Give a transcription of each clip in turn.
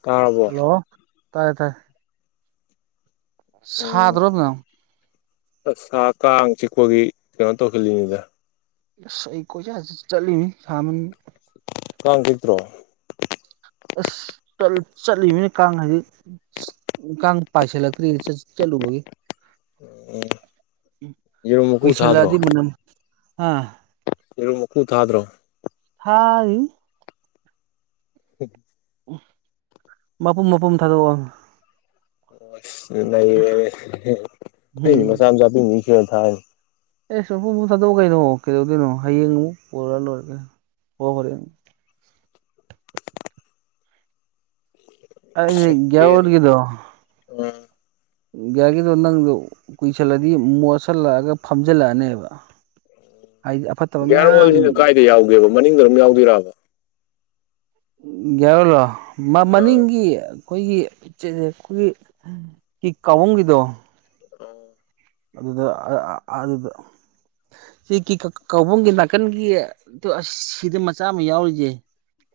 ꯇꯥꯔꯕꯣ ꯍꯜꯂꯣ ꯇꯥꯏꯌꯦ ꯇꯥꯏ ꯫ ꯎꯝ ꯁꯥꯗ꯭ꯔꯣꯕ ꯅꯪ ꯑꯁ ꯀꯥꯡ ꯆꯤꯛꯄꯒꯤ ꯀꯩꯅꯣ ꯇꯧꯁꯤꯜꯂꯤꯅꯤꯗ ꯫ ꯑꯁ ꯑꯩ ꯀꯣꯏꯆꯠ ꯆꯠꯂꯤꯃꯤ ꯁꯥꯃꯟ ꯀꯥꯡ ꯆꯤꯛꯇ꯭ꯔꯣ? ꯑꯁ ꯆꯥꯜ ꯆꯠꯂꯤꯃꯤꯅ ꯀꯥꯡ ꯍꯧꯖꯤꯛ ꯀꯥꯡ ꯄꯥꯏꯁꯜꯂꯛꯇ꯭ꯔꯤ ꯆꯠ ꯆꯠꯂꯨꯕꯒꯤ ꯫ ꯌꯦꯔꯨꯝ ꯃꯀꯨ ꯀꯨꯏꯁꯜꯂꯛꯑꯗꯤ ꯊꯥꯗ꯭ꯔꯣ ꯃꯅꯝ ꯍꯥ ꯌꯦꯔꯨꯝ ꯃꯀꯨ ꯊꯥꯗ꯭ꯔꯣ? ꯊꯥꯔꯤꯅꯤ [inaudible] ꯎꯝ ꯃꯄꯨꯝ ꯃꯄꯨꯝ ꯊꯥꯗꯣꯛꯑꯣ ꯫ ꯑꯁ ꯅꯩꯔ‌ꯦꯅ‌ꯦ ꯑꯩꯗꯤ ꯃꯆꯥꯥ ꯃꯆꯥ ꯄꯤꯡ ꯄꯤꯡ ꯁ‌ꯦꯠꯂꯥ ꯊꯥꯏꯅꯤ ꯫ ꯑꯦ ꯃꯄꯨꯡ ꯃꯄꯨꯡ ꯊꯥꯗꯣꯛꯑꯣ ꯀꯩꯅꯣ ꯀꯩꯗꯧꯗꯣꯏꯅꯣ ꯍꯌꯦꯡ ꯑꯃꯨꯛ ꯄꯨꯔꯒ ꯂꯣꯏꯔ‌ꯦ ꯀꯩꯅ‌ꯣ ꯍ‌ꯣ ꯍꯣꯔꯦꯟ ꯫ ꯑꯩꯗꯤ ꯒ꯭ꯌꯥꯔ ꯁ‌ꯦꯀ‌ꯦꯟ ꯑꯥ ꯗꯤꯌꯥꯒꯤꯗꯣ ꯅꯪꯗꯣ ꯀꯨꯏꯁꯜꯂꯗꯤ ꯃꯣꯠꯁꯤꯜꯂꯛꯑꯒ ꯐꯝꯖꯤꯜꯂꯛꯑꯅꯦꯕ ꯫ ꯍꯥꯏꯗꯤ ꯑꯐꯠꯇꯕ ꯃꯌꯥꯝ ꯌ‌ꯦꯕ ꯃꯅꯤꯡꯗ ꯑꯗꯨꯝ ꯌꯥꯎꯗꯣꯏꯔꯕ? ꯒꯤꯌꯥꯔꯂꯣ ꯃ ꯑꯥ ꯃꯅꯤꯡꯒꯤ ꯈꯣꯏꯒꯤ ꯆ‌ꯦꯖ‌ꯦ ꯈꯣꯏꯒꯤ ꯀꯤꯛ ꯀꯥꯎꯕꯝꯒꯤꯗꯣ ꯑꯥ ꯑꯗꯨꯗ ꯑ ꯑ ꯑꯗꯨꯗ ꯁꯤ ꯀꯤꯛꯈꯛ ꯀꯧꯕꯝꯒꯤ ꯅꯥꯀꯟꯒꯤ ꯇꯨ ꯑꯁ ꯁꯤꯗ ꯃꯆꯥ ꯑꯃ ꯌꯥꯎꯔꯤꯁꯦ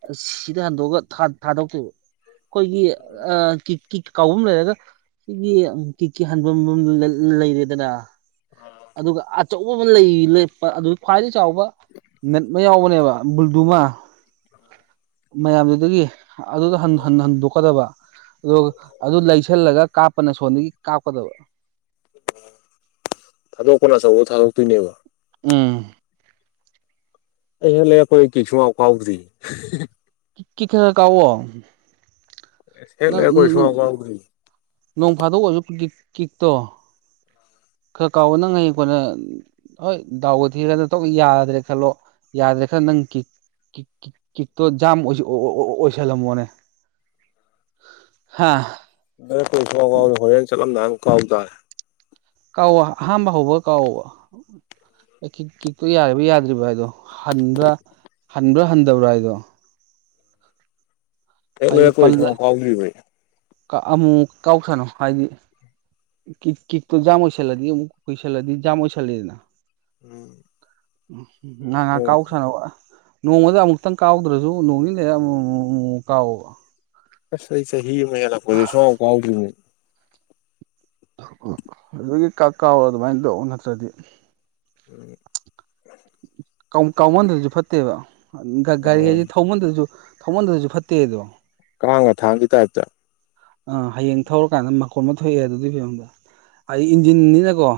ꯑꯁ ꯁꯤꯗ ꯍꯟꯗꯣꯛꯑꯒ ꯊꯥ ꯊꯥꯗꯣꯛꯇ‌ꯣꯏꯕ ꯫ ꯈꯣꯏꯒꯤ ꯑꯥ ꯀꯤꯛ ꯀꯤꯛ ꯀꯥꯎꯕꯝ ꯂꯩꯔꯒ ꯁꯤꯒꯤ ꯀꯤꯛꯀꯤ ꯍꯟꯐꯝ ꯂꯩ ꯂꯩꯔꯦꯗꯅ ꯫ ꯑꯥ ꯑꯗꯨꯒ ꯑꯆꯧꯕ ꯑꯃ ꯂꯩ ꯂ‌ꯦꯄ ꯑꯗꯨ ꯈ꯭ꯋꯥꯏꯗꯒꯤꯩ ꯆꯥꯎꯕ ꯅꯠ ꯑꯃ ꯌꯥꯎꯕꯅꯦꯕ ꯕꯨꯜꯗꯨ ꯑꯃ ꯃꯌꯥꯝꯗꯨꯗꯒꯤ ꯑꯗꯨꯗ ꯍꯟ ꯍꯟ ꯍꯟꯗꯣꯛꯀꯗꯕ ꯫ ꯑꯗꯨꯒ ꯑꯗꯨ ꯂꯩꯁꯜꯂꯒ ꯀꯥꯞꯄꯅ ꯁꯣꯟꯗꯒꯤ ꯀꯥꯞꯀꯗꯕ ꯫ ꯊꯥꯗꯣꯛꯄꯅ ꯑꯆꯧꯕ ꯊꯥꯗꯣꯛꯇꯣꯏꯅꯦꯕ ꯎꯝ ꯑꯩ ꯍꯦꯛ ꯂꯩꯔꯛꯄꯗꯩ ꯀꯤꯛ ꯁꯨꯛꯀꯥꯎ ꯀꯥꯎꯗ꯭ꯔꯤ ꯀꯤ ꯀꯤꯛ ꯈꯔ ꯈꯔ ꯀꯥꯎꯋꯣ ꯍꯦꯛ ꯅꯪ ꯂꯩꯔꯛꯄꯗꯩ ꯅꯅ ꯁꯨꯡꯀꯥꯎ ꯀꯥꯎꯗ꯭ꯔꯤ ꯅꯣꯡ ꯐꯥꯗꯣꯛ ꯑꯣꯏꯁꯨ ꯀꯤꯛ ꯀꯤꯛꯇꯣ ꯈꯔ ꯀꯥꯎꯋꯣ ꯅꯡ ꯍꯌꯦꯡ ꯀꯣꯟꯅ ꯍꯣꯏ ꯗꯥꯎꯕꯨ ꯊꯤꯔ ꯇꯣꯛ ꯌꯥꯗ꯭ꯔꯦ ꯈꯜꯂꯣ ꯌꯥꯗ꯭ꯔꯦ ꯈꯜ ꯅꯪ ꯀꯤꯛ ꯀꯤꯛ ꯀꯤꯛ ꯀꯤꯛ ꯇꯣ ꯖꯥꯝ ꯑꯣꯏꯑꯣꯏꯑꯣꯏ ꯑꯣꯏꯁꯜꯂꯝꯃꯣꯅꯦ ꯍꯥꯥ [unintelligible] ꯍꯣꯔꯦꯟ ꯆꯠꯂꯝꯗꯥꯏꯗ ꯑꯃꯨꯛ ꯀꯥꯎꯇꯥꯔꯦ ꯀꯥꯎꯋꯣ ꯑꯍꯥꯝꯕ ꯍꯧꯕꯒ ꯀꯥꯎꯋꯣꯕ ꯑꯦ ꯀꯤꯛ ꯀꯤꯛꯇꯣ ꯌꯥꯔꯤꯕ ꯌꯥꯗ꯭ꯔꯤꯕ꯭ꯔ ꯍꯥꯏꯗꯣ ꯍꯟꯕ꯭ꯔꯥ ꯍꯟꯕ꯭ꯔꯥ ꯍꯟꯗꯕ꯭ꯔꯥ ꯍꯥꯏꯗꯣ ꯍꯦꯛ ꯂꯩꯔꯛꯄꯗꯩ ꯁꯨꯛꯀꯥꯎ ꯀꯥꯎꯗ꯭ꯔꯤꯕ ꯑꯩ ꯀꯥ ꯑꯃꯨꯛꯃꯨꯛ ꯀꯥꯎ ꯁꯥꯅꯧ ꯍꯥꯏꯗꯤ ꯀꯤ ꯀꯤꯛꯇꯣ ꯖꯥꯝ ꯑꯣꯏꯁꯜꯂꯗꯤ ꯑꯃꯨꯛ ꯀꯨꯏꯁꯂꯗꯤ ꯖꯥꯝ ꯑꯣꯏꯁꯜꯂꯤꯗꯅ ꯎꯝ ꯉꯥꯉꯥꯛ ꯀꯥꯎ ꯁꯥꯅꯧꯕ ꯅꯣꯡꯃꯗ ꯑꯃꯨꯛꯇꯪ ꯀꯥꯎꯗ꯭ꯔꯁꯨ ꯅꯣꯡꯅꯤꯅꯤ ꯂꯩꯔꯒ ꯑꯃꯨꯃꯨꯃꯨꯃꯨꯃꯨꯛ ꯀꯥꯎꯋꯣ ꯑꯁ ꯑꯩ ꯆꯍꯤ ꯑꯃ ꯍꯦꯜꯂꯛꯄꯁꯦ ꯁꯨꯡꯀꯥꯎ ꯀꯥꯎꯗ꯭ꯔꯤꯅꯦ ꯑꯗꯨꯒꯤ ꯀꯛ ꯀꯥꯎꯔꯣ ꯑꯗꯨꯃꯥꯏꯅ ꯇꯧ ꯅꯠꯇ꯭ꯔꯗꯤ ꯑ ꯀꯥꯎ ꯀꯥꯎꯃꯟꯗꯁꯨ ꯐꯠꯇꯦꯕ ꯒꯥꯔꯤ ꯎꯝ ꯍꯥꯏꯁꯦ ꯊꯧꯃꯟꯗ꯭ꯔꯁꯨ ꯊꯧꯃꯟꯗ꯭ꯔꯁꯨ ꯐꯠꯇꯦꯗꯣ ꯀꯥꯡꯒ ꯊꯥꯡꯒꯤ ꯇꯥꯏꯞꯇ ꯑ ꯍꯌꯦꯡ ꯊꯧꯔꯀꯥꯟꯗ ꯃꯀꯣꯟ ꯑꯃ ꯊꯣꯛꯑꯦ ꯑꯗꯨꯒꯤ ꯐꯤꯕꯝꯗ ꯑꯩ ꯏꯟꯖꯤꯟꯅꯤꯅꯀꯣ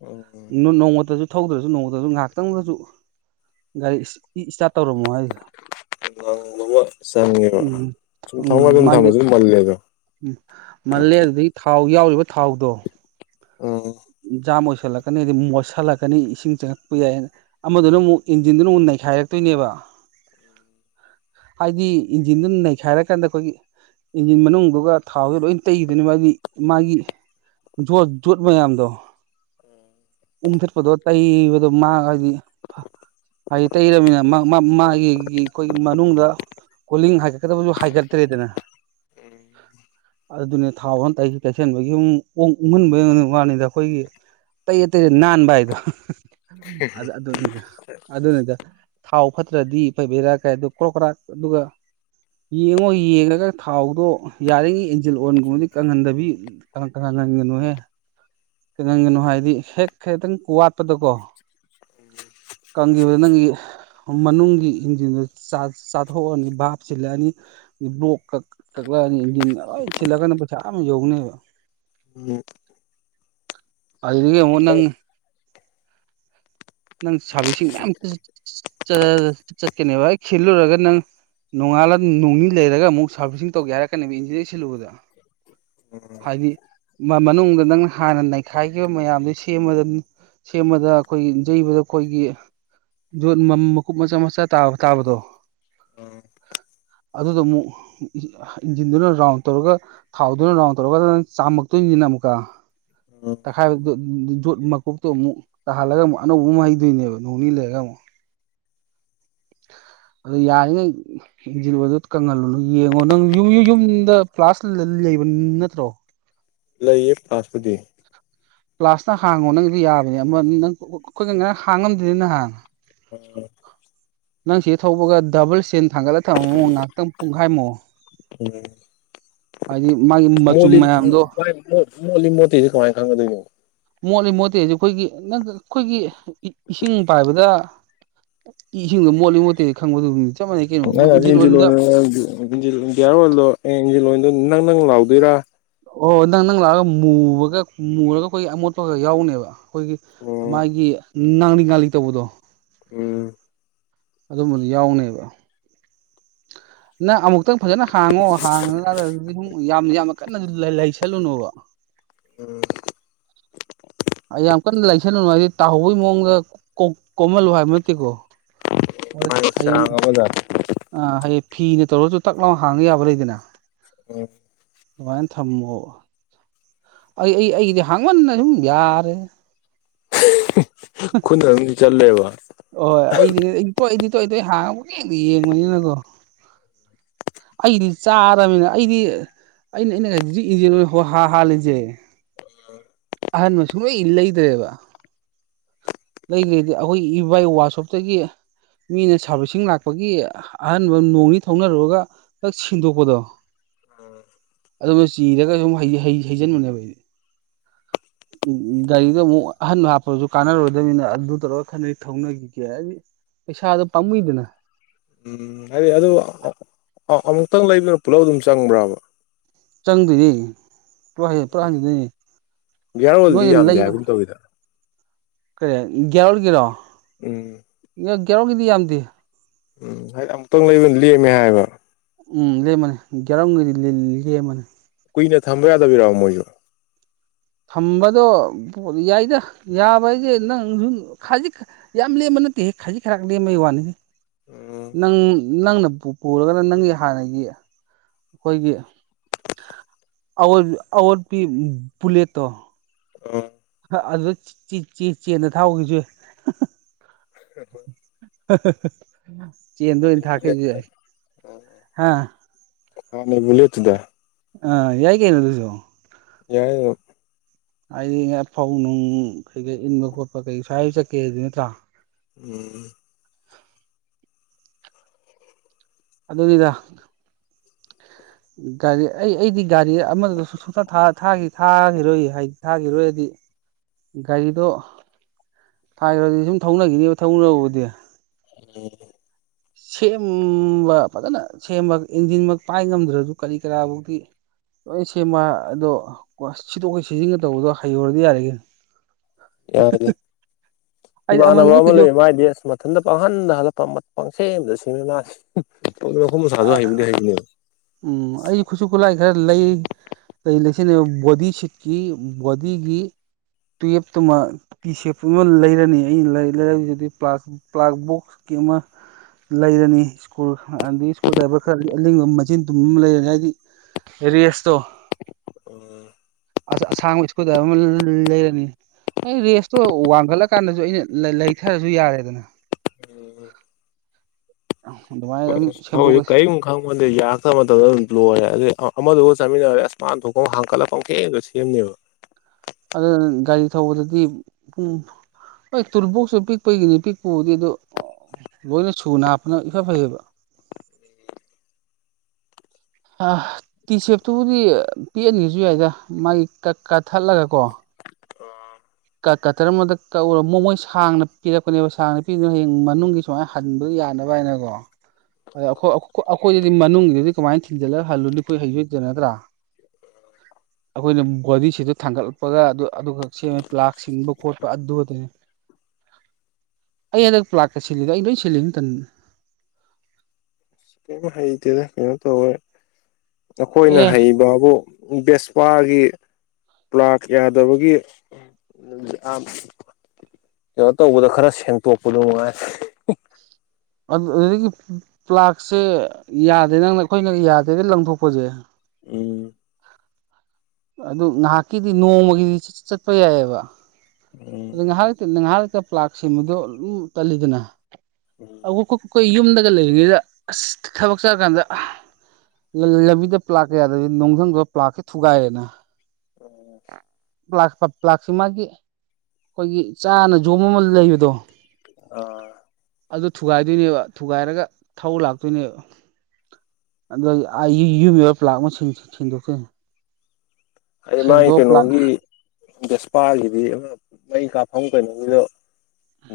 ꯎꯝ ꯅꯣ ꯅꯣꯡꯃꯇꯁꯨ ꯊꯧꯗ꯭ꯔꯁꯨ ꯅꯣꯡꯃꯇꯁꯨ ꯉꯥꯛꯇꯪꯗꯁꯨ ꯒꯥꯔꯤ ꯏꯁ ꯏꯁ꯭ꯇꯥꯔꯠ ꯇꯧꯔꯝꯃꯣ ꯍꯥꯏ ꯉꯡꯕ ꯑꯃ ꯆꯪꯉꯦꯕ ꯎꯝ ꯁꯨꯝ ꯊꯧꯅꯗꯅ ꯃꯥꯒꯤ ꯊꯝꯃꯁꯨ ꯃꯜꯂꯦꯗꯣ ꯎꯝ ꯃꯜꯂꯦ ꯑꯗꯨꯗꯒꯤ ꯊꯥꯎ ꯌꯥꯎꯔꯤꯕ ꯊꯥꯎꯗꯣ ꯑ ꯖꯥꯝ ꯑꯣꯏꯁꯜꯂꯛꯀꯅꯤ ꯍꯥꯏꯗꯤ ꯃꯣꯠꯁꯜꯂꯛꯀꯅꯤ ꯏꯁꯤꯡ ꯆꯪꯉꯛꯄ ꯌꯥꯏ ꯑꯃꯗꯨꯅ ꯑꯃꯨꯛ ꯏꯟꯖꯤꯟꯗꯨꯅ ꯑꯃꯨꯛ ꯅꯩꯈꯥꯏꯔꯛꯇꯣꯏꯅꯦꯕ [inaudible] ꯍꯥꯏꯗꯤ ꯏꯟꯖꯤꯟꯗꯨ ꯅꯩꯈꯥꯏꯔ ꯀꯥꯟꯗ ꯑꯩꯈꯣꯏꯒꯤ ꯏꯟꯖꯤꯟ ꯃꯅꯨꯡꯗꯨꯒ ꯊꯥꯎꯗꯨ ꯂꯣꯏ ꯇꯩꯒꯤꯗꯣꯏꯅꯦ ꯍꯥꯏꯗꯤ ꯃꯥꯒꯤ ꯖꯣꯠ ꯖꯣꯠ ꯃꯌꯥꯝꯗꯣ ꯎꯝ ꯎꯝꯊꯠꯄꯗꯣ ꯇꯩꯕꯗꯣ ꯃꯥ ꯍꯥꯏꯗꯤ ꯐꯥ ꯍꯥꯏꯗꯤ ꯇꯩꯔꯕꯃꯤꯅ ꯃꯥꯒꯤꯒꯤ ꯑꯩꯈꯣꯏꯒꯤ ꯃꯅꯨꯡꯗ ꯀꯣꯂꯤꯡ ꯍꯥꯏꯒꯠꯀꯗꯕꯁꯨ ꯍꯥꯏꯒꯛꯇ꯭ꯔꯦꯗꯅ ꯑꯗꯨꯅꯦ ꯊꯥꯎꯑꯣꯟ ꯇꯩ ꯇꯩꯁꯟꯕꯒꯤ ꯌꯨꯝ ꯑꯣꯡ ꯎꯡꯍꯟꯕꯩ ꯋꯥꯅꯦꯗ ꯈꯣꯏꯒꯤ ꯇꯩꯔ ꯇꯩꯔ ꯅꯥꯟꯕ ꯍꯥꯏꯗꯣ ꯑꯗꯨꯅꯤꯗ ꯑꯗꯨꯅꯤꯗ ꯊꯥꯎ ꯐꯠꯇ꯭ꯔꯗꯤ ꯄꯩ ꯕꯦꯔꯥ ꯀꯥꯏ ꯑꯗꯣ ꯀ꯭ꯔꯣꯛ ꯀ꯭ꯔꯥꯛ ꯑꯗꯨꯒꯥ ꯌꯦꯡꯉꯣ ꯌꯦꯡꯉꯒ ꯊꯥꯎꯗꯣ ꯌꯥꯔꯤꯉꯩ ꯏꯟꯖꯤꯜ ꯑꯣꯜꯒꯨꯝꯕꯗꯤ ꯀꯪꯍꯟꯗꯕꯤ ꯀꯪ ꯀꯪꯍꯜꯂꯅꯒꯅꯨꯍꯦ ꯀꯩꯍꯟꯒꯅꯨ ꯍꯥꯏꯗꯤ ꯍꯦꯛ ꯈꯩꯇꯪ ꯋꯥꯠꯄꯗꯀꯣ [unintelligible] ꯀꯪꯒꯤꯕꯗꯣ ꯅꯪꯒꯤ ꯍꯣ ꯃꯅꯨꯡꯒꯤ ꯏꯟꯖꯤꯟꯗꯨ ꯆꯥ ꯆꯥꯊꯣꯛꯑꯅꯤ ꯚꯥꯞ ꯁꯤꯜꯂꯛꯑꯅꯤ ꯕ꯭ꯂꯣꯛ ꯀꯛ ꯀꯛꯂꯛꯑꯅꯤ ꯏꯟꯖꯤꯟꯒ ꯂꯣꯏ ꯁꯤꯜꯂꯀꯅꯤ ꯄꯩꯁꯥ ꯑꯥ ꯌꯧꯅꯦꯕ꯫ ꯎꯝ꯫ ꯑꯗꯒꯤ ꯑꯃꯨꯛ ꯅꯪ ꯅꯪ ꯁꯥꯕꯤꯁꯤꯡ ꯃꯌꯥꯝ ꯆꯠꯀꯅꯦꯕ ꯍꯦꯛꯁꯤꯜ ꯂꯣꯔꯒ ꯅꯪ ꯅꯣꯡꯉꯥꯜꯂ ꯅꯣꯡ ꯅꯤ ꯂꯩꯔꯒ ꯑꯃꯨꯛ ꯁꯥꯔꯚꯕꯤꯁꯤꯡ ꯇꯧꯒꯦ ꯍꯥꯏꯔꯛꯀꯅꯦꯕ ꯏꯟꯖꯤꯟ ꯍꯧꯛ ꯁꯤꯜꯂꯨꯕꯗ꯫ ꯍꯥꯏꯗꯤ ꯃꯅꯨꯡꯗ ꯅꯪ ꯍꯥꯟꯅ ꯅꯩꯈꯥꯏꯈꯤꯕ ꯃꯌꯥꯝꯗꯨ ꯁꯦꯝꯃꯗ ꯁꯦꯝꯃꯗ ꯑꯩꯈꯣꯏꯒꯤ ꯌꯩꯕꯗ ꯑꯩꯈꯣꯏꯒꯤ ꯌꯣꯠ ꯃꯀꯨꯞ ꯃꯆꯥ ꯃꯆꯥꯥ ꯇꯥꯕꯗꯣ ꯑꯗꯨꯗꯨ ꯑꯃꯨꯛ ꯏꯟꯖꯤꯟꯗꯨꯅ ꯔꯥꯎꯟ ꯇꯧꯔꯒ ꯊꯥꯎꯗꯨꯅ ꯔꯥꯎꯟ ꯇꯧꯔꯒ ꯅꯪ ꯆꯥꯝꯃꯛꯇꯣꯏꯅꯤꯅ ꯑꯃꯨꯛꯀ ꯇꯛꯈꯥꯏꯕꯗꯨ ꯌꯣꯠ ꯃꯀꯨꯞꯇꯣ ꯑꯃꯨꯛ ꯇꯥꯍꯜꯂꯒ ꯑꯃꯨꯛ ꯑꯅꯧꯕ ꯑꯃ ꯍꯩꯗꯣꯏꯅꯦꯕ ꯅꯣꯡꯅꯤ ꯂꯩꯔꯒ ꯑꯃꯨꯛ꯫ ꯑꯗꯨ ꯌꯥꯔꯤꯉꯩ ꯏꯟꯖꯤꯟ ꯑꯣꯏꯗ ꯀꯪꯍꯜꯂꯨꯅꯨ ꯌꯦꯡꯉꯣ ꯅꯪ ꯌꯨꯝ ꯌꯨꯝꯗ ꯄ꯭ꯂꯥꯁ ꯂꯩꯕ ꯅꯠꯇ꯭ꯔꯣ꯫ ꯂꯩꯌꯦ ꯄꯂꯥꯁꯄꯨꯗꯤ꯫ ꯄ꯭ꯂꯥꯁꯅ ꯍꯥꯡꯉꯣ ꯅꯪꯒꯤꯗꯤ ꯌꯥꯕꯅꯦ ꯑꯃ ꯅꯪ ꯈꯨꯠ ꯉꯔꯤꯡ ꯍꯥꯡ ꯉꯝꯗꯦꯗꯅ ꯅꯍꯥꯟꯅ ꯎꯝ꯫ ꯅꯪ ꯁꯤ ꯊꯧꯕꯒ ꯗꯕꯜ ꯆꯦꯟ ꯊꯥꯡꯒꯠꯂꯒ ꯊꯅꯝꯃꯨ ꯉꯥꯍꯥꯛꯇꯪ ꯄꯨꯡꯈꯥꯏꯃꯨꯛ꯫ ꯎꯝ꯫ ꯍꯥꯏꯗꯤ ꯃꯆꯨꯝ ꯃꯣꯠꯂꯤ ꯃꯌꯥꯝꯗꯣ ꯃꯥꯏ ꯃꯣꯜꯂꯤ ꯃꯣꯠꯇꯦꯁꯦ ꯀꯃꯥꯏ ꯈꯪꯒꯗꯣꯏꯅꯣ꯫ ꯃꯣꯠꯂꯤ ꯃꯣꯠꯇꯦꯖꯦ ꯑꯩꯈꯣꯏꯒꯤ ꯅꯪ ꯑꯩꯈꯣꯏꯒꯤ ꯏꯁꯤꯡ ꯄꯥꯏꯕꯗ ꯏꯁꯤꯡꯗꯣ ꯃꯣꯠꯂꯤ ꯃꯣꯠꯇꯦ ꯈꯪꯕꯗꯣ ꯑꯗꯨꯒꯨꯝꯅꯤ꯫ ꯅꯪ ꯑꯗꯨ ꯏꯟꯖꯤꯟ ꯑꯣꯏꯜꯗꯣ [unintelligible] ꯒꯤꯌꯥꯔ ꯑꯣꯏꯜꯗꯣ ꯑꯦ ꯏꯟꯖꯤꯟ ꯑꯣꯏꯜꯗꯣ ꯅꯪ ꯅꯪ ꯂꯥꯎꯗꯣꯏꯔꯥ ꯑꯣ ꯅꯪ ꯅꯪ ꯂꯥꯎꯔꯒ ꯃꯨꯕꯒ ꯃꯨꯔꯒ ꯑꯩꯈꯣꯏ ꯑꯃꯣꯠꯄꯒ ꯌꯥꯎꯅꯦꯕ꯫ ꯑꯩꯈꯣꯏꯒꯤ ꯎꯝ ꯃꯥꯒꯤ ꯉꯥꯡꯂꯤ ꯉꯥꯡꯂꯤ ꯇꯧꯕꯗꯣ꯫ ꯎꯝ꯫ ꯑꯗꯨꯝꯕꯗꯨ ꯌꯥꯎꯅꯦꯕ꯫ ꯅꯪ ꯑꯃꯨꯛꯇꯪ ꯐꯖꯅ ꯍꯥꯡꯉꯣ ꯍꯥꯡꯉꯀꯥꯟꯗ ꯑꯗꯨꯗꯤ ꯁꯨꯝ ꯌꯥꯝ ꯌꯥꯝꯅ ꯀꯟꯅ ꯂꯩꯁꯜꯂꯨꯅꯣꯕ꯫ ꯎꯝ꯫ ꯑꯩ ꯌꯥꯝ ꯀꯟꯅ ꯂꯩꯁꯜꯂꯨꯅꯨ ꯍꯥꯏꯗꯤ ꯇꯥꯍꯧꯕꯩ ꯃꯑꯣꯡꯗ ꯀꯣꯝ ꯀꯣꯝꯍꯜꯂꯨ ꯍꯥꯏꯕ ꯅꯠꯇꯦꯀꯣ꯫ ꯃꯥꯏ ꯆꯥꯡ ꯑꯃꯗꯥ ꯑ ꯍꯌꯦꯡ ꯐꯤꯅ ꯇꯧꯔꯁꯨ ꯇꯥꯛ ꯂꯥꯎ ꯍꯥꯡꯕ ꯌꯥꯕ ꯂꯩꯗꯅ꯫ ꯎꯝ꯫ ꯑꯗꯨꯃꯥꯏꯅ ꯊꯝꯃꯣ ꯑꯩ ꯑꯩ ꯑꯩꯒꯤꯗꯤ ꯍꯥꯡꯃꯟꯅ ꯁꯨꯝ ꯌꯥꯔꯦꯗ꯫ ꯈꯨꯠꯅ ꯑꯗꯨꯝ ꯆꯠꯂꯦꯕ꯫ ꯍꯣꯏ ꯑꯩꯗꯤ ꯑꯩ ꯇꯣꯏ ꯑꯩꯗꯤ ꯇꯣꯏ ꯇꯣꯏ ꯍꯥꯡꯉꯒ ꯄꯨꯡꯌꯦꯡꯇ ꯌꯦꯡꯕꯅꯤꯅꯀꯣ꯫ ꯑꯩꯗꯤ ꯆꯥꯔꯕꯃꯤꯅ ꯑꯩꯗꯤ ꯑꯩꯅ ꯑꯩꯅ ꯍꯧꯖꯤꯛꯁꯨ ꯏꯟꯖꯟ ꯏꯟꯖꯤꯟ ꯑꯣꯏꯜ ꯍꯥꯜꯂꯤꯁꯦ ꯎꯝ꯫ ꯑꯍꯟꯕ ꯁꯨꯡꯂꯩ ꯂꯩꯗ꯭ꯔꯦꯕ꯫ ꯂꯩꯗ꯭ꯔꯦꯗꯤ ꯑꯩꯈꯣꯏ ꯏꯕꯥꯏ ꯋꯥꯁꯣꯞꯇꯒꯤ ꯃꯤꯅ ꯁꯥꯔꯕꯤꯁꯤꯡ ꯂꯥꯛꯄꯒꯤ ꯑꯍꯟꯕ ꯅꯣꯡꯅꯤ ꯊꯧꯅꯔꯨꯔꯒ ꯇꯛ ꯁꯤꯟꯗꫭꯛꯄꯗꯣ ꯑꯣ ꯑꯗꯨꯅ ꯆꯤꯔꯒ ꯁꯨꯝ ꯍꯩ ꯍꯩꯖꯤꯟꯕꯅꯦꯕ ꯑꯩꯗꯤ ꯑꯝ ꯒꯥꯔꯤꯗꯣ ꯑꯃꯨꯛ ꯑꯍꯟꯕ ꯍꯥꯞꯄꯁꯨ ꯀꯥꯟꯅꯔꯣꯢꯕ ꯑꯗꯨꯅꯤꯅ ꯑꯗꯨ ꯇꯧꯔꯒ ꯈꯔ ꯍꯦꯛ ꯊꯧꯅꯈꯤꯒꯦ ꯍꯥꯏꯗꯤ ꯄꯩꯁꯥꯗꯣ ꯄꯥꯝꯃꯨꯏꯗꯅ ꯎꯝ ꯍꯥꯏꯗꯤ ꯑꯗꯨ ꯑꯃꯨꯛꯇꯪ ꯂꯩꯕꯅ ꯄꯨꯂꯞ ꯑꯗꯨꯝ ꯆꯪꯕ꯭ꯔꯕꯥ ꯆꯪꯗꯣꯏꯅꯤ ꯑꯗꯨ ꯄꯨꯂꯥꯞ ꯍꯟꯗꯣꯏꯅꯤ ꯒꯤꯌꯥꯔ ꯑꯣꯏꯜꯗꯤ ꯅꯣꯏꯒꯤ ꯌꯥꯝꯗꯦ ꯂꯩꯕ ꯍꯥꯏꯒꯨꯝ ꯇꯧꯋꯤꯗ ꯀꯔꯤ ꯒ꯭ꯌꯥꯔ ꯒꯤꯔꫭ ꯎꯝ ꯒ꯭ꯌꯥꯔꯒꯤꯗꯤ ꯌꯥꯝꯗꯦ ꯎꯝ ꯍꯥꯏꯗꯤ ꯑꯃꯨꯛꯇꯪ ꯂꯩꯕꯅ ꯂꯦꯝꯃꯦ ꯍꯥꯏꯕ ꯎꯝ ꯂꯦꯝꯃꯅꯤ ꯒ꯭ꯌꯥꯔ ꯑꯃꯒꯤꯗꯤ ꯂꯦꯝꯕꯅꯤ ꯀꯨꯏꯅ ꯊꯝꯕ ꯌꯥꯗꯕꯤꯔꯕ ꯃꯣꯏꯁꯨ ꯊꯝꯕꯗꯣ ꯌꯥꯏꯗ ꯌꯥꯕ ꯍꯥꯢꯁꯦ ꯅꯪ ꯁꯨꯝ ꯈꯥꯖꯤꯛ ꯌꯥꯝ ꯂꯦꯝꯕ ꯅꯠꯇꯦ ꯍꯦ ꯈꯥꯖꯤꯛ ꯈꯥꯔꯛ ꯂꯦꯝꯕꯩ ꯋꯥꯅꯤꯗ ꯎꯝ ꯅꯪ ꯅꯪꯅ ꯄꯨ ꯄꯨꯔꯒꯅ ꯅꯪꯒꯤ ꯍꯥꯟꯅꯒꯤ ꯑꯩꯈꯣꯏꯒꯤ [unintelligible] [unintelligible] ꯄꯨꯂꯦꯠꯇꯣ ꯑꯝ ꯑꯗꯨ ꯆꯦ ꯆꯦꯟꯗ ꯊꯥꯎꯈꯤꯁꯦ ꯎꯝ [unintelligible] ꯆꯦꯟꯗ ꯑꯣꯢꯅ ꯊꯥꯛꯀꯦꯁꯨ ꯌꯥꯏ ꯍꯥ ꯍꯥꯥꯟꯅꯩ ꯕꯨꯂꯦꯠꯇꯨꯗ ꯑꯥ ꯌꯥꯏ ꯀꯩꯅꫭ ꯑꯗꯨꯁꯨ ꯌꯥꯏꯌꯦ ꯑꯩꯅ ꯐꯧ ꯅꯨꯡ ꯀꯩꯀꯩ ꯏꯟꯕ ꯈꯣꯠꯄ ꯀꯩ ꯁ꯭ꯋꯥꯏ ꯆꯠꯀꯦꯗꯤ ꯅꯠꯇ꯭ꯔꯥ ꯎꯝ ꯑꯗꯨꯅꯤꯗ ꯒꯥꯔꯤ ꯑꯩ ꯑꯩꯗꯤ ꯒꯥꯔꯤ ꯑꯃꯗ ꯁꯨ ꯁꯨꯡꯊꯥ ꯊꯥꯈꯤꯔꯣꯏ ꯍꯥꯏꯗꯤ ꯊꯥꯈꯤꯔꯣꯏꯗꯤ ꯒꯥꯔꯤꯗꯣ ꯊꯥꯏꯈ꯭ꯔꯗꯤ ꯁꯨꯝ ꯊꯧꯅꯈꯤꯅꯤ ꯊꯧꯅꯔꯕꯨꯗꯤ ꯎꯝ ꯁꯦꯝꯕ ꯐꯖꯅ ꯁꯦꯝꯕ ꯏꯟꯖꯤꯟꯃꯛ ꯄꯥꯏ ꯉꯝꯗ꯭ꯔꯁꯨ ꯀꯔꯤ ꯀꯔꯥꯐꯧꯗꯤ ꯂꯣꯏ ꯁꯦꯝꯕ ꯑꯗꯨ ꯁꯤꯗꯣꯛ ꯁꯤꯖꯤꯟꯀ ꯇꯧꯕꯗꯣ ꯍꯩꯍꯧꯔꯗꯤ ꯌꯥꯔꯦ ꯀꯩꯅꯣ ꯌꯥꯗ꯭ꯔꯤ ꯑꯩꯗꯤ ꯏꯃꯥꯟꯅꯕ ꯑꯃꯟꯕꯅ ꯑꯃ ꯀꯩꯁꯨ ꯂꯩ ꯃꯥꯢꯗꯤ ꯑꯁ ꯃꯊꯟꯇ ꯄꯥꯡꯍꯟꯗ ꯍꯜꯂꯛꯄ ꯄꯪꯁꯦꯝꯗ ꯁꯤꯃꯤ ꯃꯥꯁꯤ [unintelligible] ꯍꯥꯏꯕꯨꯗꯤ ꯍꯩꯅꯤꯕ ꯎꯝ ꯑꯩꯁꯨ ꯈꯨꯠꯁꯨ ꯈꯨꯠꯂꯥꯏ ꯈꯔ ꯂꯩ ꯂꯩ ꯂꯩ ꯁꯤꯟꯅꯤꯕ ꯕꯣꯗꯤ ꯁꯤꯠꯀꯤ ꯕꯣꯗꯤꯒꯤ ꯇꯨꯌꯦꯞꯇ ꯑꯃ ꯇꯤ ꯁꯦꯞ ꯇꯨꯃ ꯑꯃ ꯂꯩꯔꯅꯤ ꯑꯩꯅ ꯂꯩꯔꯛꯏꯁꯤꯗꯤ ꯄ꯭ꯂꯥꯛ ꯄ꯭ꯂꯥꯛ ꯕꯣꯛꯁꯀꯤ ꯑꯃ ꯂꯩꯔꯅꯤ ꯁ꯭ꯀꯨꯜ ꯑꯗꯩ [unintelligible] ꯕꯥꯔ ꯈꯔ ꯑꯔꯤꯡꯕ ꯑꯃ ꯃꯆꯤꯟ ꯇꯨꯝꯕ ꯑꯃ ꯂꯩꯔꯅꯤ ꯍꯥꯏꯗꯤ ꯔꯦꯁꯇꯣ ꯎꯝ ꯑꯁ ꯑꯁꯥꯡꯕ ꯁ꯭ꯀꯔꯨ ꯗꯥꯢꯕꯔ ꯑꯃ ꯂꯩꯔꯅꯤ ꯑꯩ ꯔꯦꯁꯇꯣ ꯋꯥꯡꯈꯠꯂꯒꯥꯟꯗꯁꯨ ꯑꯩꯅ ꯂꯩꯊꯔꯁꯨ ꯌꯥꯔꯦꯗꯅ ꯑꯗꯨꯃꯥꯏꯅ ꯍꯣꯏ ꯑꯗꯨꯝ ꯑꯁ ꯑꯩꯈꯣꯢꯗꯣ ꯁꯦꯝꯗꯣꯛꯀꯁꯤ ꯀꯔꯤꯝ ꯈꯪꯄꯣꯟꯇꯦ ꯌꯥꯔꯛꯇꯕ ꯃꯇꯝꯗ ꯑꯗꯨꯝ ꯂꯣꯏꯔꯦ ꯑꯗꯩ ꯑꯃꯗꯨꯒ ꯆꯠꯃꯤꯟꯅꯔꯗꯤ ꯑꯁ ꯃꯥꯢ ꯊꯣꯛꯄ ꯑꯃ ꯍꯥꯡꯒꯠꯂꯒ ꯄꯪꯁꯦꯝꯗ ꯁꯦꯝꯅꯤꯕ ꯑꯗꯨꯅ ꯒꯥꯔꯤ ꯊꯧꯕꯗꯗꯤ ꯄꯨꯡ ꯍꯣꯏ ꯇꯨꯜꯕꯣꯛꯁꯨ ꯄꯤꯛꯄꯩꯒꯤꯅꯤ ꯄꯤꯛꯄꯕꯨꯗꯤ ꯑꯗꯨ ꯂꯣꯏꯅ ꯁꯨꯅ ꯍꯥꯞꯄꯅ ꯏꯐ ꯐꯩꯌꯦꯕ ꯑꯥ ꯇꯤ ꯁꯦꯞꯇꯨꯕꯨꯗꯤ ꯄꯤꯛꯍꯟꯒꯦꯁꯨ ꯌꯥꯏꯗ ꯃꯥꯒꯤ ꯀ ꯀꯛ ꯊꯠꯂꯒ ꯀꯣ ꯀ ꯀꯇꯔ ꯑꯃꯗ ꯀꯛꯎꯔ ꯃꯣꯏ ꯁꯥꯡꯅ ꯄꯤꯔꯛꯄꯅꯦꯕ ꯁꯥꯡꯅ ꯄꯤꯔꯤꯗꯨꯅ ꯍꯌꯦꯡ ꯃꯅꯨꯡꯒꯤ ꯁꯨꯃꯥꯏ ꯍꯟꯕ ꯌꯥꯅꯕ ꯍꯥꯏꯅꯀꯣ ꯑꯗ ꯑꯩꯈꯣꯏ ꯑꯩꯈꯣꯏꯗꯗꯤ ꯃꯅꯨꯡꯒꯤꯗꯨꯗꯤ ꯀꯃꯥꯏꯅ ꯊꯤꯟꯖꯤꯜꯂꯒ ꯍꯜꯂꯨꯅꯤ ꯈꯣꯏ ꯍꯩꯁꯨ ꯍꯩꯇꯅ ꯅꯠꯇ꯭ꯔꯥ ꯑꯩꯈꯣꯏꯅ ꯕꯣꯗꯤ ꯁꯤꯗꯇ ꯊꯥꯡꯒꯠꯂꯛꯄꯒ ꯑꯗꯨ ꯑꯗꯨꯒ ꯁꯦꯝꯃꯦ ꯄ꯭ꯂꯥꯛ ꯁꯤꯟꯕ ꯈꯣꯠꯄ ꯑꯗꯨ ꯈꯛꯇꯅꯦ ꯑꯩ ꯍꯟꯗꯛ ꯄ꯭ꯂꯥꯛꯀ ꯁꯤꯜꯂꯤꯗꯣ ꯑꯩ ꯂꯣꯏ ꯁꯤꯜꯂꯤꯅꯤ ꯏꯊꯟꯗ ꯀꯩꯝ ꯍꯩꯇꯦꯗ ꯀꯩꯅꯣ ꯇꯧꯋꯦ ꯑꯩꯈꯣꯏꯅ ꯑꯦ ꯍꯩꯕꯕꯨ ꯚꯦꯁꯄꯥꯒꯤ ꯄ꯭ꯂꯥꯛ ꯌꯥꯗꯕꯒꯤ [inaudible] ꯀꯩꯅꯣ ꯇꯧꯕꯗ ꯈꯔ ꯁꯦꯡꯇꯣꯛꯄꯗꯣ ꯉꯥꯏꯔꯦ ꯑꯗꯨꯗꯒꯤ ꯄ꯭ꯂꯥꯛꯁꯦ ꯌꯥꯗꯦ ꯅꯪꯅ ꯑꯩꯈꯣꯏꯅ ꯌꯥꯗꯦꯅ ꯂꯪꯊꯣꯛꯄꯁꯦ ꯎꯝ ꯑꯗꯨ ꯉꯍꯥꯛꯀꯤꯗꯤ ꯅꯣꯡꯃꯒꯤꯗꯤ ꯆꯤꯠ ꯆꯤꯠ ꯆꯠꯄ ꯌꯥꯏꯌꯦꯕ ꯎꯝ ꯑꯗꯣ ꯉꯥꯏꯍꯥꯛ ꯂꯩꯇ ꯉꯥꯏꯍꯥꯛ ꯂꯩꯇꯅ ꯄ꯭ꯂꯥꯛ ꯁꯤꯟꯕꯗꯣ ꯗꯨꯝ ꯇꯜꯂꯤꯗꯅ ꯑꯃꯨꯛꯈꯛ ꯈꯣꯢ ꯌꯨꯝꯗꯒ ꯂꯩꯔꯤꯉꯩꯗ ꯑꯁ ꯊꯕꯛ ꯆꯠꯂ ꯀꯥꯟꯗ ꯂꯝꯕꯤꯗ ꯄ꯭ꯂꯥꯛꯀ ꯌꯥꯗꯕꯗꯤ ꯅꯨꯡꯗꯪꯗꯣ ꯄ꯭ꯂꯥꯛꯅ ꯊꯨꯒꯥꯏꯔꯦꯗꯅ [inaudible] ꯄ꯭ꯂꯥꯛꯁꯤ ꯃꯥꯒꯤ ꯑꯩꯈꯣꯏꯒꯤ ꯆꯥꯅ ꯌꯣꯝꯕ ꯑꯃ ꯂꯩꯕꯗꯣ ꯑꯥ ꯑꯗꯨ ꯊꯨꯒꯥꯏꯗꯣꯏꯅꯦꯕ ꯊꯨꯒꯥꯏꯔꯒ ꯊꯧ ꯂꯥꯛꯇꯣꯏꯅꯦꯕ ꯑꯗꯒꯤ ꯑ ꯌꯨꯝ ꯌꯧꯔꯒ ꯄ꯭ꯂꯥꯛ ꯑꯃ ꯁꯤꯟ ꯁꯤꯟꯗꯣꯛꯇꯣꯢꯅꯦ ꯑꯩ ꯃꯥꯏ ꯄ꯭ꯂꯥꯛ ꯀꯩꯅꯣꯒꯤ ꯚꯦꯁꯄꯥꯒꯤꯗꯤ ꯑꯃ ꯃꯩ ꯀꯥꯞꯐꯝ ꯀꯩꯅꯣꯒꯤꯗꯣ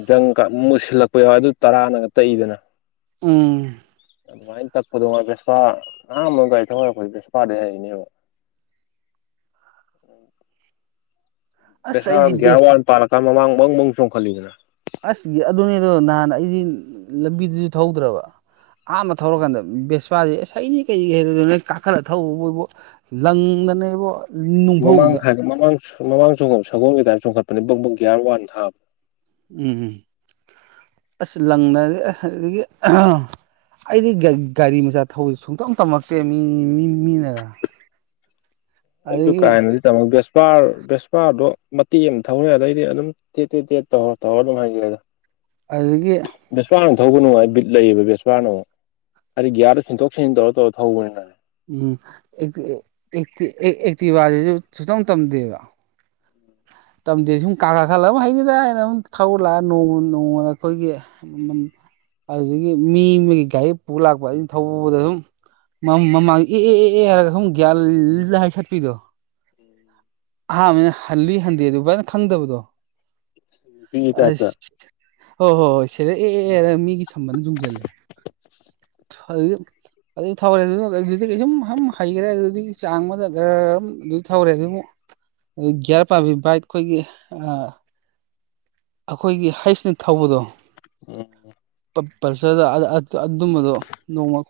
ꯖꯪ ꯀꯥ ꯃꯨꯁꯤꯜꯂꯛꯄ ꯌꯥꯎꯋꯦ ꯑꯗꯨ ꯇꯔꯥꯅꯒ ꯇꯛꯏꯗꯅ ꯎꯝ ꯑꯗꯨꯃꯥꯏ ꯇꯛꯄꯗꯣ ꯚꯦꯁꯄꯥ ꯑꯍꯥꯟꯕ ꯒꯥꯔꯤ ꯊꯧ ꯍꯩꯔꯛꯄꯁꯦ ꯚꯦꯁꯄꯥꯗꯩ ꯍꯩꯔꯛꯏꯅꯦꯕ ꯑꯁ ꯑꯩꯗꯤ ꯚꯦꯁꯄꯥ ꯒ꯭ꯌꯥꯔ ꯕꯦꯁ ꯋꯥꯟ ꯄꯥꯜꯂꯀꯥꯟ ꯃꯃꯥꯡ ꯕꯪ ꯕꯪ ꯆꯣꯡꯈꯠꯂꯤꯗꯅ ꯑꯁ ꯑꯗꯨꯅꯦꯗꯣ ꯅꯍꯥꯟ ꯑꯩꯗꯤ ꯂꯝꯕꯤꯗꯨꯁꯨ ꯊꯧꯗ꯭ꯔꯕ ꯑꯥꯍꯟꯕ ꯊꯧꯔꯀꯥꯟꯗ ꯚꯦꯁꯄꯥꯁꯤ ꯍꯩꯅꯤ ꯀꯩꯒꯤ ꯍꯩꯔꯣꯢꯗꯩꯅꯣ ꯀꯥꯈꯠꯂ ꯊꯧꯔꯨꯕꯨ ꯏꯕꯣ ꯂꯪꯗꯅ ꯏꯕꯣ ꯃꯃꯥꯡ ꯅꯨꯡꯐꯧꯗ ꯍꯥꯏ ꯃꯃꯥꯡ ꯃꯃꯥꯡ ꯆꯣꯡꯐꯝ ꯁꯒꯣꯜꯒꯤ ꯇꯥꯏꯞ ꯆꯣꯡꯈꯠꯄꯅꯦ ꯕꯛ ꯕꯛ ꯒ꯭ꯌꯔ ꯋꯥꯟꯒꯤ ꯊꯥꯕ ꯎꯝ ꯑꯁ ꯂꯪꯅꯗꯤ ꯑꯦ ꯑꯗꯨꯗꯒꯤ ꯑꯩꯗꯤ ꯒꯥꯔꯤ ꯃꯆꯥ ꯊꯧꯕꯁꯦ ꯁꯨꯡꯇꯝ ꯇꯝꯃꯛꯇꯦ ꯃꯤ ꯃꯤ ꯃꯤꯅ ꯑꯩꯁꯨ ꯀꯥꯍꯦꯟꯅꯗꯤ ꯇꯃꯛꯇꯦ ꯚꯦꯁꯄꯥꯔ ꯚꯦꯁꯄꯥꯗꯣ ꯃꯇꯦꯛ ꯑꯃ ꯊꯧꯔꯦ ꯑꯗꯩꯗꯤ ꯑꯗꯨꯝ ꯇꯦꯠ ꯇꯦꯠ ꯇꯦꯠ ꯇꯧꯔ ꯇꯧꯔ ꯑꯗꯨꯝ ꯍꯩꯒ꯭ꯔꯦꯗ ꯑꯗꯨꯗꯒꯤ ꯚꯦꯁꯄꯥꯔꯅ ꯊꯧꯕ ꯅꯨꯡꯊꯥꯏ ꯕꯤꯠ ꯂꯩꯌꯦꯕ ꯕꯦꯁꯄꯥꯔꯅ ꯑꯃꯨꯛ ꯍꯥꯏꯗꯤ ꯒ꯭ꯌꯔꯗꯣ ꯁꯤꯟꯇꯣꯛ ꯁꯤꯟꯖꯤꯟ ꯇꯧꯔ ꯇꯧꯔ ꯊꯧꯕꯅꯤꯅꯅꯦ ꯎꯝ ꯑꯦꯛꯇꯤ ꯑꯦꯛꯇꯤꯚꯥꯁꯤꯁꯨ ꯁꯨꯛꯇꯝ ꯇꯝꯗꯦꯕ ꯇꯝꯗꯦ ꯁꯨꯝ ꯀꯥ ꯀꯥ ꯈꯠꯂ ꯑꯃ ꯍꯩꯅꯤꯗ ꯑꯩꯅ ꯑꯗꯨꯝ ꯊꯧꯔ ꯂꯥꯛꯑꯒ ꯅꯣꯡꯃ ꯅꯣꯡꯃꯅ ꯑꯩꯈꯣꯏꯒꯤ ꯑꯗꯨꯗꯒꯤ ꯃꯤ ꯑꯃꯒꯤ ꯒꯥꯔꯤ ꯄꯨ ꯂꯥꯛꯄ ꯑꯩꯅ ꯊꯧꯕꯗ ꯑꯁꯨꯝ ꯃ ꯃꯃꯥꯡ ꯑꯦ ꯑꯦ ꯍꯥꯏꯔꯒ ꯁꯨꯝ ꯒ꯭ꯌꯔ ꯂꯩꯈꯠꯄꯤꯗꯣ ꯑꯍꯥꯟꯕꯅꯤꯅ ꯍꯜꯂꯤ ꯍꯟꯗꯦ ꯑꯗꯨ ꯐꯖꯅ ꯈꯪꯗꯕꯗꯣ ꯎꯝ ꯑꯁ ꯍꯣꯏ ꯍꯣꯏ ꯍꯣꯏ ꯁꯤꯗ ꯑꯦ ꯑꯦ ꯑꯦꯅ ꯃꯤꯒꯤ ꯁꯝꯕꯟꯗ ꯌꯨꯡꯁꯤꯜꯂꯦ [unintelligible] ꯑꯗꯨ ꯊꯧꯔꯦ ꯑꯗꯨ ꯑꯗꯨꯗꯤ ꯁꯨꯝ ꯁꯨꯝ ꯍꯩꯈ꯭ꯔꯦ ꯑꯗꯨꯗꯤ ꯆꯥꯡ ꯑꯃꯗ ꯒꯔ ꯑꯝ ꯑꯗꯨ ꯊꯧꯔꯦ ꯑꯗꯨꯃꯨꯛ ꯑꯗꯨ ꯒꯤꯌꯥꯔ ꯄꯝꯕꯁꯨ ꯕꯥꯏꯛ ꯈꯣꯏꯒꯤ ꯑꯩꯈꯣꯏꯒꯤ ꯍꯩꯁꯅ ꯊꯧꯕꯗꯣ ꯎꯝ ꯄꯜꯁꯔꯗ ꯑ ꯑ ꯑꯗꯨꯝꯕꯗꯣ ꯅꯣꯡꯃ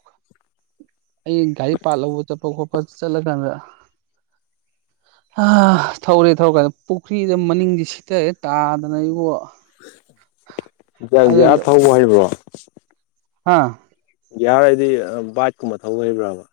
ꯑꯩ ꯒꯥꯔꯤ ꯄꯥꯔꯇ ꯂꯧꯕ ꯆꯠꯄ ꯈꯣꯠꯄ ꯆꯠꯂ ꯀꯥꯟꯗ ꯍ ꯊꯧꯔꯦ ꯊꯧꯔꯀꯥꯟꯗ ꯄꯨꯈ꯭ꯔꯤꯗ ꯃꯅꯤꯡꯗꯤ ꯁꯤꯠꯇꯔꯦ ꯇꯥ ꯅ ꯑꯩꯕꯨ ꯒꯤꯌꯥꯔ ꯊꯧꯕ ꯍꯩꯏꯕ꯭ꯔꯣ ꯍꯥꯥ ꯒꯤꯌꯥꯔ ꯍꯥꯏꯗꯤ ꯕꯥꯏꯛꯀꯨꯝꯕ ꯊꯧꯕ ꯍꯩꯕ꯭ꯔꯥꯕ